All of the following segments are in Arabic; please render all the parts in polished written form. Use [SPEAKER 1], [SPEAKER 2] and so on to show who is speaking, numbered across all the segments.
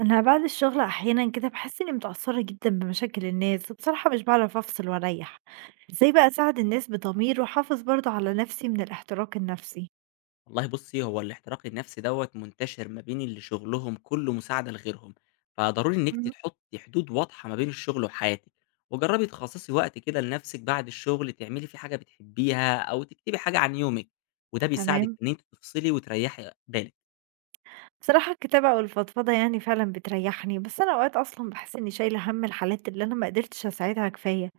[SPEAKER 1] أنا بعد الشغل أحيانا كده بحس إني متأثرة جدا بمشاكل الناس، وبصراحة مش بعرف أفصل وأريح. إزاي بقى أساعد الناس بضمير وأحافظ برضه على نفسي من الاحتراق النفسي؟
[SPEAKER 2] والله بُصّي، هو الاحتراق النفسي دوّة منتشر ما بين اللي شغلهم كُلّه مساعدة لغيرهم، فضروري إنِّك
[SPEAKER 1] مم.
[SPEAKER 2] تحطّي حدود واضحة ما بين الشغل وحياتِك، وجرّبي تخصّصي وقت كده لنفسِك بعد الشغل تعملي فيه حاجة بتحبيها أو تكتبي حاجة عن يومِك، وده بيساعدِك
[SPEAKER 1] تمام.
[SPEAKER 2] إن أنتِ تفصلي وتريّحي بالِك.
[SPEAKER 1] بصراحة الكتابة والفضفضة يعني فعلا بتريحني، بس أنا أوقات أصلا بحس إني شايلة هم الحالات اللي أنا مقدرتش أساعدها كفاية.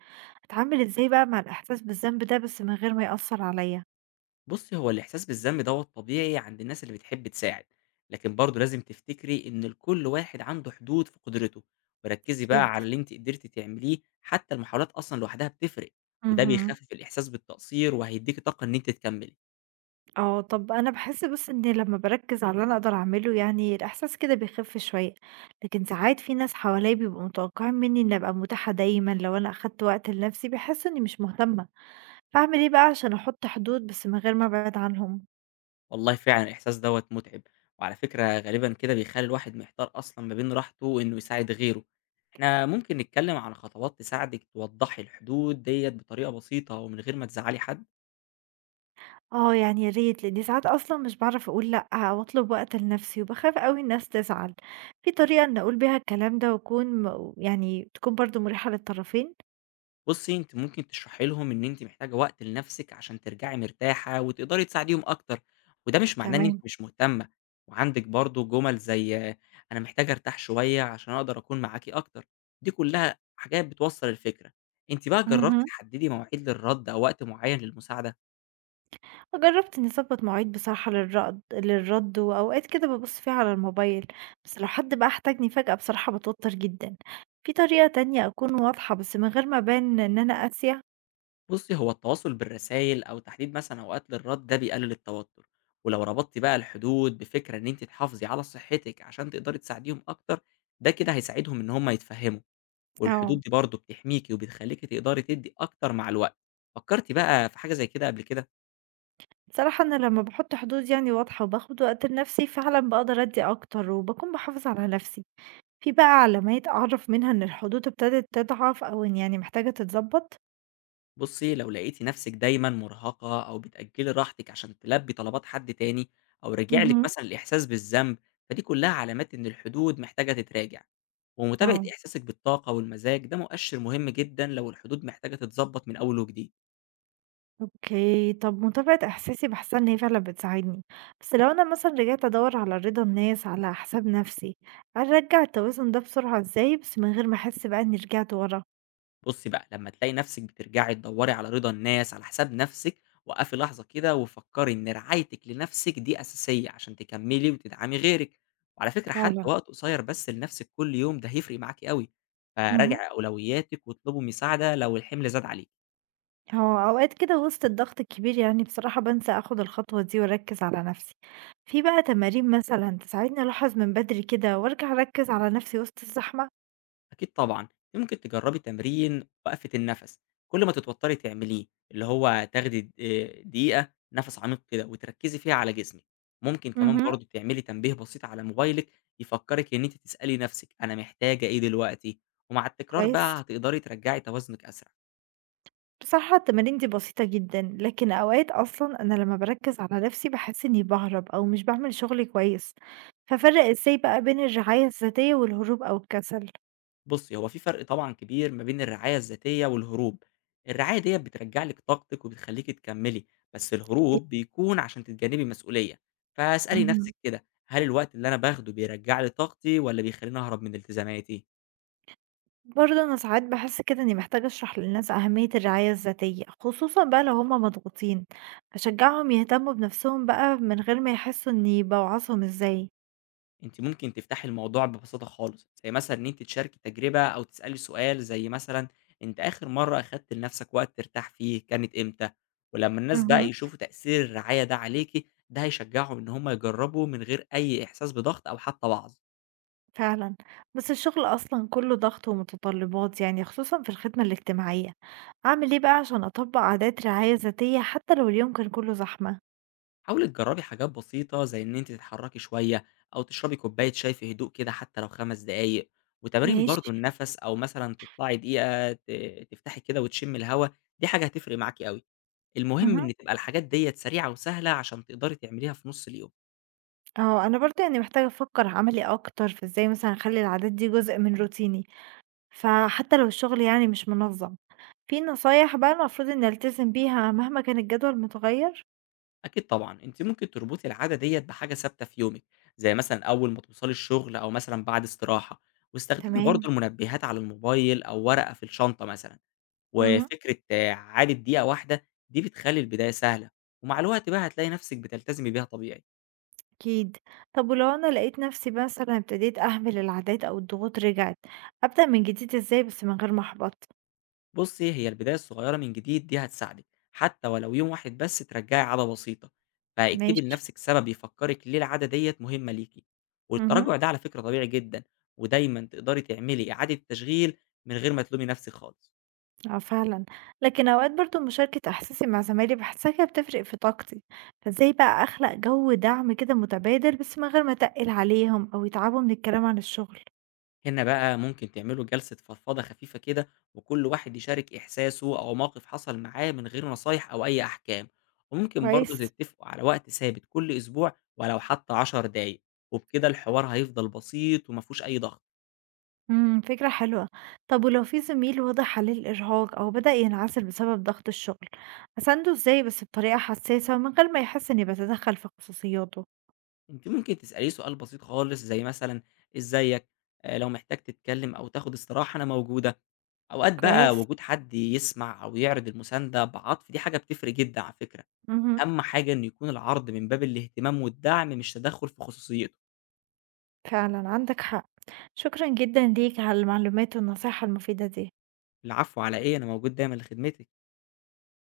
[SPEAKER 1] أتعامل إزاي بقى مع الإحساس بالذنب ده بس من غير ما يأثر عليا؟
[SPEAKER 2] بُصّي، هو الإحساس بالذنب دوّة طبيعي عند الناس اللي بتحب تساعد، لكن برضه لازم تفتكري إن لكل واحد عنده حدود في قدرته، وركّزي بقى
[SPEAKER 1] أكيد
[SPEAKER 2] على اللي أنتِ قدرتِ تعمليه، حتى المحاولات أصلًا لوحدها بتفرق، وده
[SPEAKER 1] مهم.
[SPEAKER 2] بيخفف الإحساس بالتقصير وهيدّيكِ طاقة إن أنتِ تكمّلي.
[SPEAKER 1] آه، طب أنا باحس بس إني لمّا باركّز على اللي أنا أقدر أعمله يعني الإحساس كده بيخف شوية، لكن ساعات في ناس حواليّا بيبقوا متوقعين مني إني أبقى متاحة دايمًا، لو أنا أخدت وقت لنفسي بيحسوا إني مش مهتمة، فاعمل إيه بقى عشان أحط حدود بس من غير ما أبعد عنهم؟
[SPEAKER 2] والله فعلًا الإحساس دوّة مُتعب، وعلى فكرة غالبًا كده بيخلّي الواحد محتار أصلًا ما بين راحته وإنه يساعد غيره. إحنا ممكن نتكلّم على خطوات تساعدِك توضّحي الحدود ديّة بطريقة بسيطة ومن غير ما تزعّلي حد.
[SPEAKER 1] آه، يعني يا ريت، لإني ساعات أصلًا مش باعرف أقول لأ أو أطلب وقت لنفسي وباخاف أوي الناس تزعل، في طريقة إني أقول بيها الكلام ده وأكون م يعني تكون برضه مُريحة للطرفين؟
[SPEAKER 2] بُصّي، أنتِ ممكن تشرحي لهم إن أنتِ محتاجة وقت لنفسِك عشان ترجعي مرتاحة وتقدري تساعديهم أكتر، وده مش معناه إن أنتِ
[SPEAKER 1] تمام.
[SPEAKER 2] مش مهتمة، وعندِك برضه جُمل زي آه، أنا محتاجة أرتاح شوية عشان أقدر أكون معاكِ أكتر، دي كلها حاجات بتوصّل الفكرة. أنتِ بقى جرّبتِ
[SPEAKER 1] اهم.
[SPEAKER 2] تحددي مواعيد للرد أو وقت معيّن للمساعدة؟
[SPEAKER 1] جرّبت إنّي أضبّط مواعيد بصراحة للرَد، وأوقات كده بابُص فيها على الموبايل، بس لو حد بقى احتاجني فجأة بصراحة باتوتّر جدًا. في طريقة تانية أكون واضحة بس من غير ما أبان إن أنا قاسية؟
[SPEAKER 2] بُصّي، هو التواصل بالرسايل أو تحديد مثلًا أوقات للرد ده بيقلل التوتر، ولو ربطتِ بقى الحدود بفكرة إن أنتِ تحافظي على صحتِك عشان تقدري تساعديهم أكتر، ده كده هيساعدهم إن هم يتفهموا. والحدود
[SPEAKER 1] آه،
[SPEAKER 2] دي برضه بتحميكِ وبتخلّيكِ تقدري تدّي أكتر مع الوقت. فكرتِ بقى في حاجة زي كده قبل كده؟
[SPEAKER 1] بصراحة أنا لمّا باحُط حدود يعني واضحة وباخد وقت لنَفْسي فعلًا باقدر أدّي أكتر وباكون باحافظ على نَفْسي. في بقى علامات أعرف منها إن الحدود ابتدت تضعف أو إن يعني محتاجة تتضبّط؟
[SPEAKER 2] بُصي، لو لقيتِ نفسِك دايمًا مرهقة أو بتأجّلي راحتِك عشان تلبّي طلبات حد تاني أو رجع لِك
[SPEAKER 1] اهم،
[SPEAKER 2] مثلًا الإحساس بالذنب، فدي كلها علامات إن الحدود محتاجة تتراجع. ومتابعة
[SPEAKER 1] آه.
[SPEAKER 2] إحساسِك بالطاقة والمزاج ده مؤشر مهم جدًا لو الحدود محتاجة تتضبط من أول وجديد.
[SPEAKER 1] أوكي، طب متابعة إحساسي باحسها إن هي فعلًا بتساعدني، بس لو أنا مثلًا رجعت أدوّر على رضا الناس على حساب نفسي، أرجّع التوازن ده بسرعة إزاي بس من غير ما أحس بقى إني رجعت ورا؟
[SPEAKER 2] بُصّي بقى، لمّا تلاقي نَفْسِك بترجعي تدوّري على رضا الناس على حساب نَفْسِك، وقفي لحظة كده وفكّري إن رعايتِك لنَفْسِك دي أساسية عشان تكمّلي وتدعمي غيرِك، وعلى فكرة حتّى
[SPEAKER 1] فعلًا.
[SPEAKER 2] وقت قصيّر بس لنَفْسِك كل يوم ده هيفرق معاكِ أوي،
[SPEAKER 1] اهم،
[SPEAKER 2] فراجعي أولوياتِك واطلبي مساعدة لو الحِمل زاد عليكِ.
[SPEAKER 1] هو أوقات كده وسط الضغط الكبير يعني بصراحة بانسى آخد الخطوة دي وأركّز على نفسي، في بقى تمارين مثلًا تساعدني ألاحظ من بدري كده وأرجع أركّز على نفسي وسط الزحمة؟
[SPEAKER 2] أكيد طبعًا، يمكن تجرّبي تمرين وقفة النَفَس، كل ما تتوتّري تعمليه، اللي هو تاخدي د إيه، دقيقة نَفَس عميق كده وتركّزي فيها على جسمِك، ممكن كمان
[SPEAKER 1] اهم،
[SPEAKER 2] برضه تعملي تنبيه بسيط على موبايلِك يفكّرِك إن أنتِ تسألي نَفْسِك أنا محتاجة إيه دلوقتي، ومع التكرار
[SPEAKER 1] كويس.
[SPEAKER 2] بقى هتقدري ترجّعي توازنِك أسرع.
[SPEAKER 1] بصراحة التمارين دي بسيطة جدًا، لكن أوقات أصلًا أنا لمّا باركّز على نَفْسي باحس إنّي باهرب أو مش باعمل شغلي كويس، فافرّق إزاي بقى بين الرعاية الذاتية والهروب أو الكسل؟
[SPEAKER 2] بُصّي، هو في فرق طبعًا كبير ما بين الرعاية الذاتية والهروب. الرعاية ديّة بترجّع لِك طاقتِك وبتخلّيكِ تكمّلي، بس الهروب بيكون عشان تتجنّبي مسؤولية. فاسألي
[SPEAKER 1] اهم.
[SPEAKER 2] نَفْسِك كده، هل الوقت اللي أنا باخده بيرجّع لي طاقتي والّا بيخلّيني أهرب من التزاماتي؟
[SPEAKER 1] برضه أنا ساعات باحس كده إنّي محتاجة أشرح للناس أهمية الرعاية الذاتية، خصوصًا بقى لو هم مضغوطين، أشجّعهم يهتموا بنَفْسهم بقى من غير ما يحسّوا إنّي باوعظهم إزاي.
[SPEAKER 2] أنتِ ممكن تفتحي الموضوع ببساطة خالص، زي مثلًا إن أنتِ تشاركي تجربة أو تسألي سؤال زي مثلًا أنت آخر مرة أخدت لنفسك وقت ترتاح فيه كانت إمتى؟ ولمّا الناس بقى
[SPEAKER 1] اهم.
[SPEAKER 2] يشوفوا تأثير الرعاية ده عليكِ، ده هيشجعهم إن هم يجربوا من غير أي إحساس بضغط أو حتى وعظ.
[SPEAKER 1] فعلًا، بس الشغل أصلًا كُلّه ضغط ومتطلبات يعني خصوصًا في الخدمة الاجتماعية، أعمل إيه بقى عشان أطبّق عادات رعاية ذاتية حتى لو اليوم كان كُلّه زحمة؟
[SPEAKER 2] حاولي تجربي حاجات بسيطة زي إن أنتِ تتحركي شوية أو تشربي كوباية شاي في هدوء كده حتى لو 5 دقايق، وتمارين برضه
[SPEAKER 1] ماشي.
[SPEAKER 2] النفس أو مثلًا تطلعي دقيقة تفتحي كده وتشمي الهوا، دي حاجة هتفرق معاكِ أوي. المهم
[SPEAKER 1] اهم،
[SPEAKER 2] إن تبقى الحاجات ديّة سريعة وسهلة عشان تقدري تعمليها في نُص اليوم.
[SPEAKER 1] آه، أنا برضه يعني محتاجة أفكّر عملي أكتر في إزاي مثلًا أخلّي العادات دي جزء من روتيني، فحتى لو الشغل يعني مش منظّم، في نصايح بقى المفروض إني ألتزم بيها مهما كان الجدول متغيّر؟
[SPEAKER 2] أكيد طبعًا، أنتِ ممكن تربطي العادة ديّة بحاجة ثابتة في يومِك، زي مثلًا أول ما توصلي الشغل أو مثلًا بعد استراحة، واستخدمي برضه
[SPEAKER 1] تمام.
[SPEAKER 2] المنبهات على الموبايل أو ورقة في الشنطة مثلًا،
[SPEAKER 1] اهم.
[SPEAKER 2] وفكرة آه، عادة دقيقة واحدة دي بتخلّي البداية سهلة، ومع الوقت بقى هتلاقي نفسِك بتلتزمي بيها طبيعي.
[SPEAKER 1] أكيد. طب ولو أنا لقيت نفسي مثلا ابتديت أهمل العادات أو الضغوط رجعت، أبدأ من جديد إزاي بس من غير ما أحبط؟
[SPEAKER 2] بُصّي، هي البداية الصغيّرة من جديد دي هتساعدِك، حتى ولو يوم واحد بس ترجّعي عادة بسيطة، فاكتبي
[SPEAKER 1] ماشي.
[SPEAKER 2] لنفسِك سبب يفكّرِك ليه العادة ديّة مهمة ليكِ،
[SPEAKER 1] امم.
[SPEAKER 2] والتراجع ده على فكرة طبيعي جدًا، ودايمًا تقدري تعملي إعادة تشغيل من غير ما تلومي نفسِك خالص.
[SPEAKER 1] اه فعلا. لكن أوقات برضو مشاركة إحساسي مع زمايلي بحسها كده بتفرق في طاقتي، فإزاي بقى أخلق جو دعم كده متبادل بس من غير ما أتقل عليهم أو يتعبوا من الكلام عن الشغل؟
[SPEAKER 2] هنا بقى ممكن تعملوا جلسة فضفضة خفيفة كده، وكل واحد يشارك إحساسه أو موقف حصل معاه من غير نصايح أو أي أحكام، وممكن برضه
[SPEAKER 1] كويس.
[SPEAKER 2] تتفقوا على وقت ثابت كل أسبوع ولو حتى 10 دقايق، وبكده الحوار هيفضل بسيط وما فيهوش أي ضغط.
[SPEAKER 1] إمم، فكرة حلوة. طب ولو في زميل واضح عليه الإرهاق أو بدأ ينعزل بسبب ضغط الشغل، أسانده إزاي بس بطريقة حسّاسة ومن غير ما يحس إني باتدخل في خصوصياته؟
[SPEAKER 2] أنتِ ممكن تسأليه سؤال بسيط خالص زي مثلًا إزيك، لو محتاج تتكلم أو تاخد استراحة أنا موجودة، أوقات بقى
[SPEAKER 1] كويس.
[SPEAKER 2] وجود حد يسمع أو يعرض المساندة بعطف دي حاجة بتفرق جدًا على فكرة،
[SPEAKER 1] اهم،
[SPEAKER 2] أهم حاجة إنه يكون العرض من باب الاهتمام والدعم مش تدخُّل في خصوصيته.
[SPEAKER 1] فعلًا عندك حق. شكرًا جدًا ليك على المعلومات والنصايح المفيدة دي.
[SPEAKER 2] العفو على إيه، أنا موجود دايمًا لخدمتِك.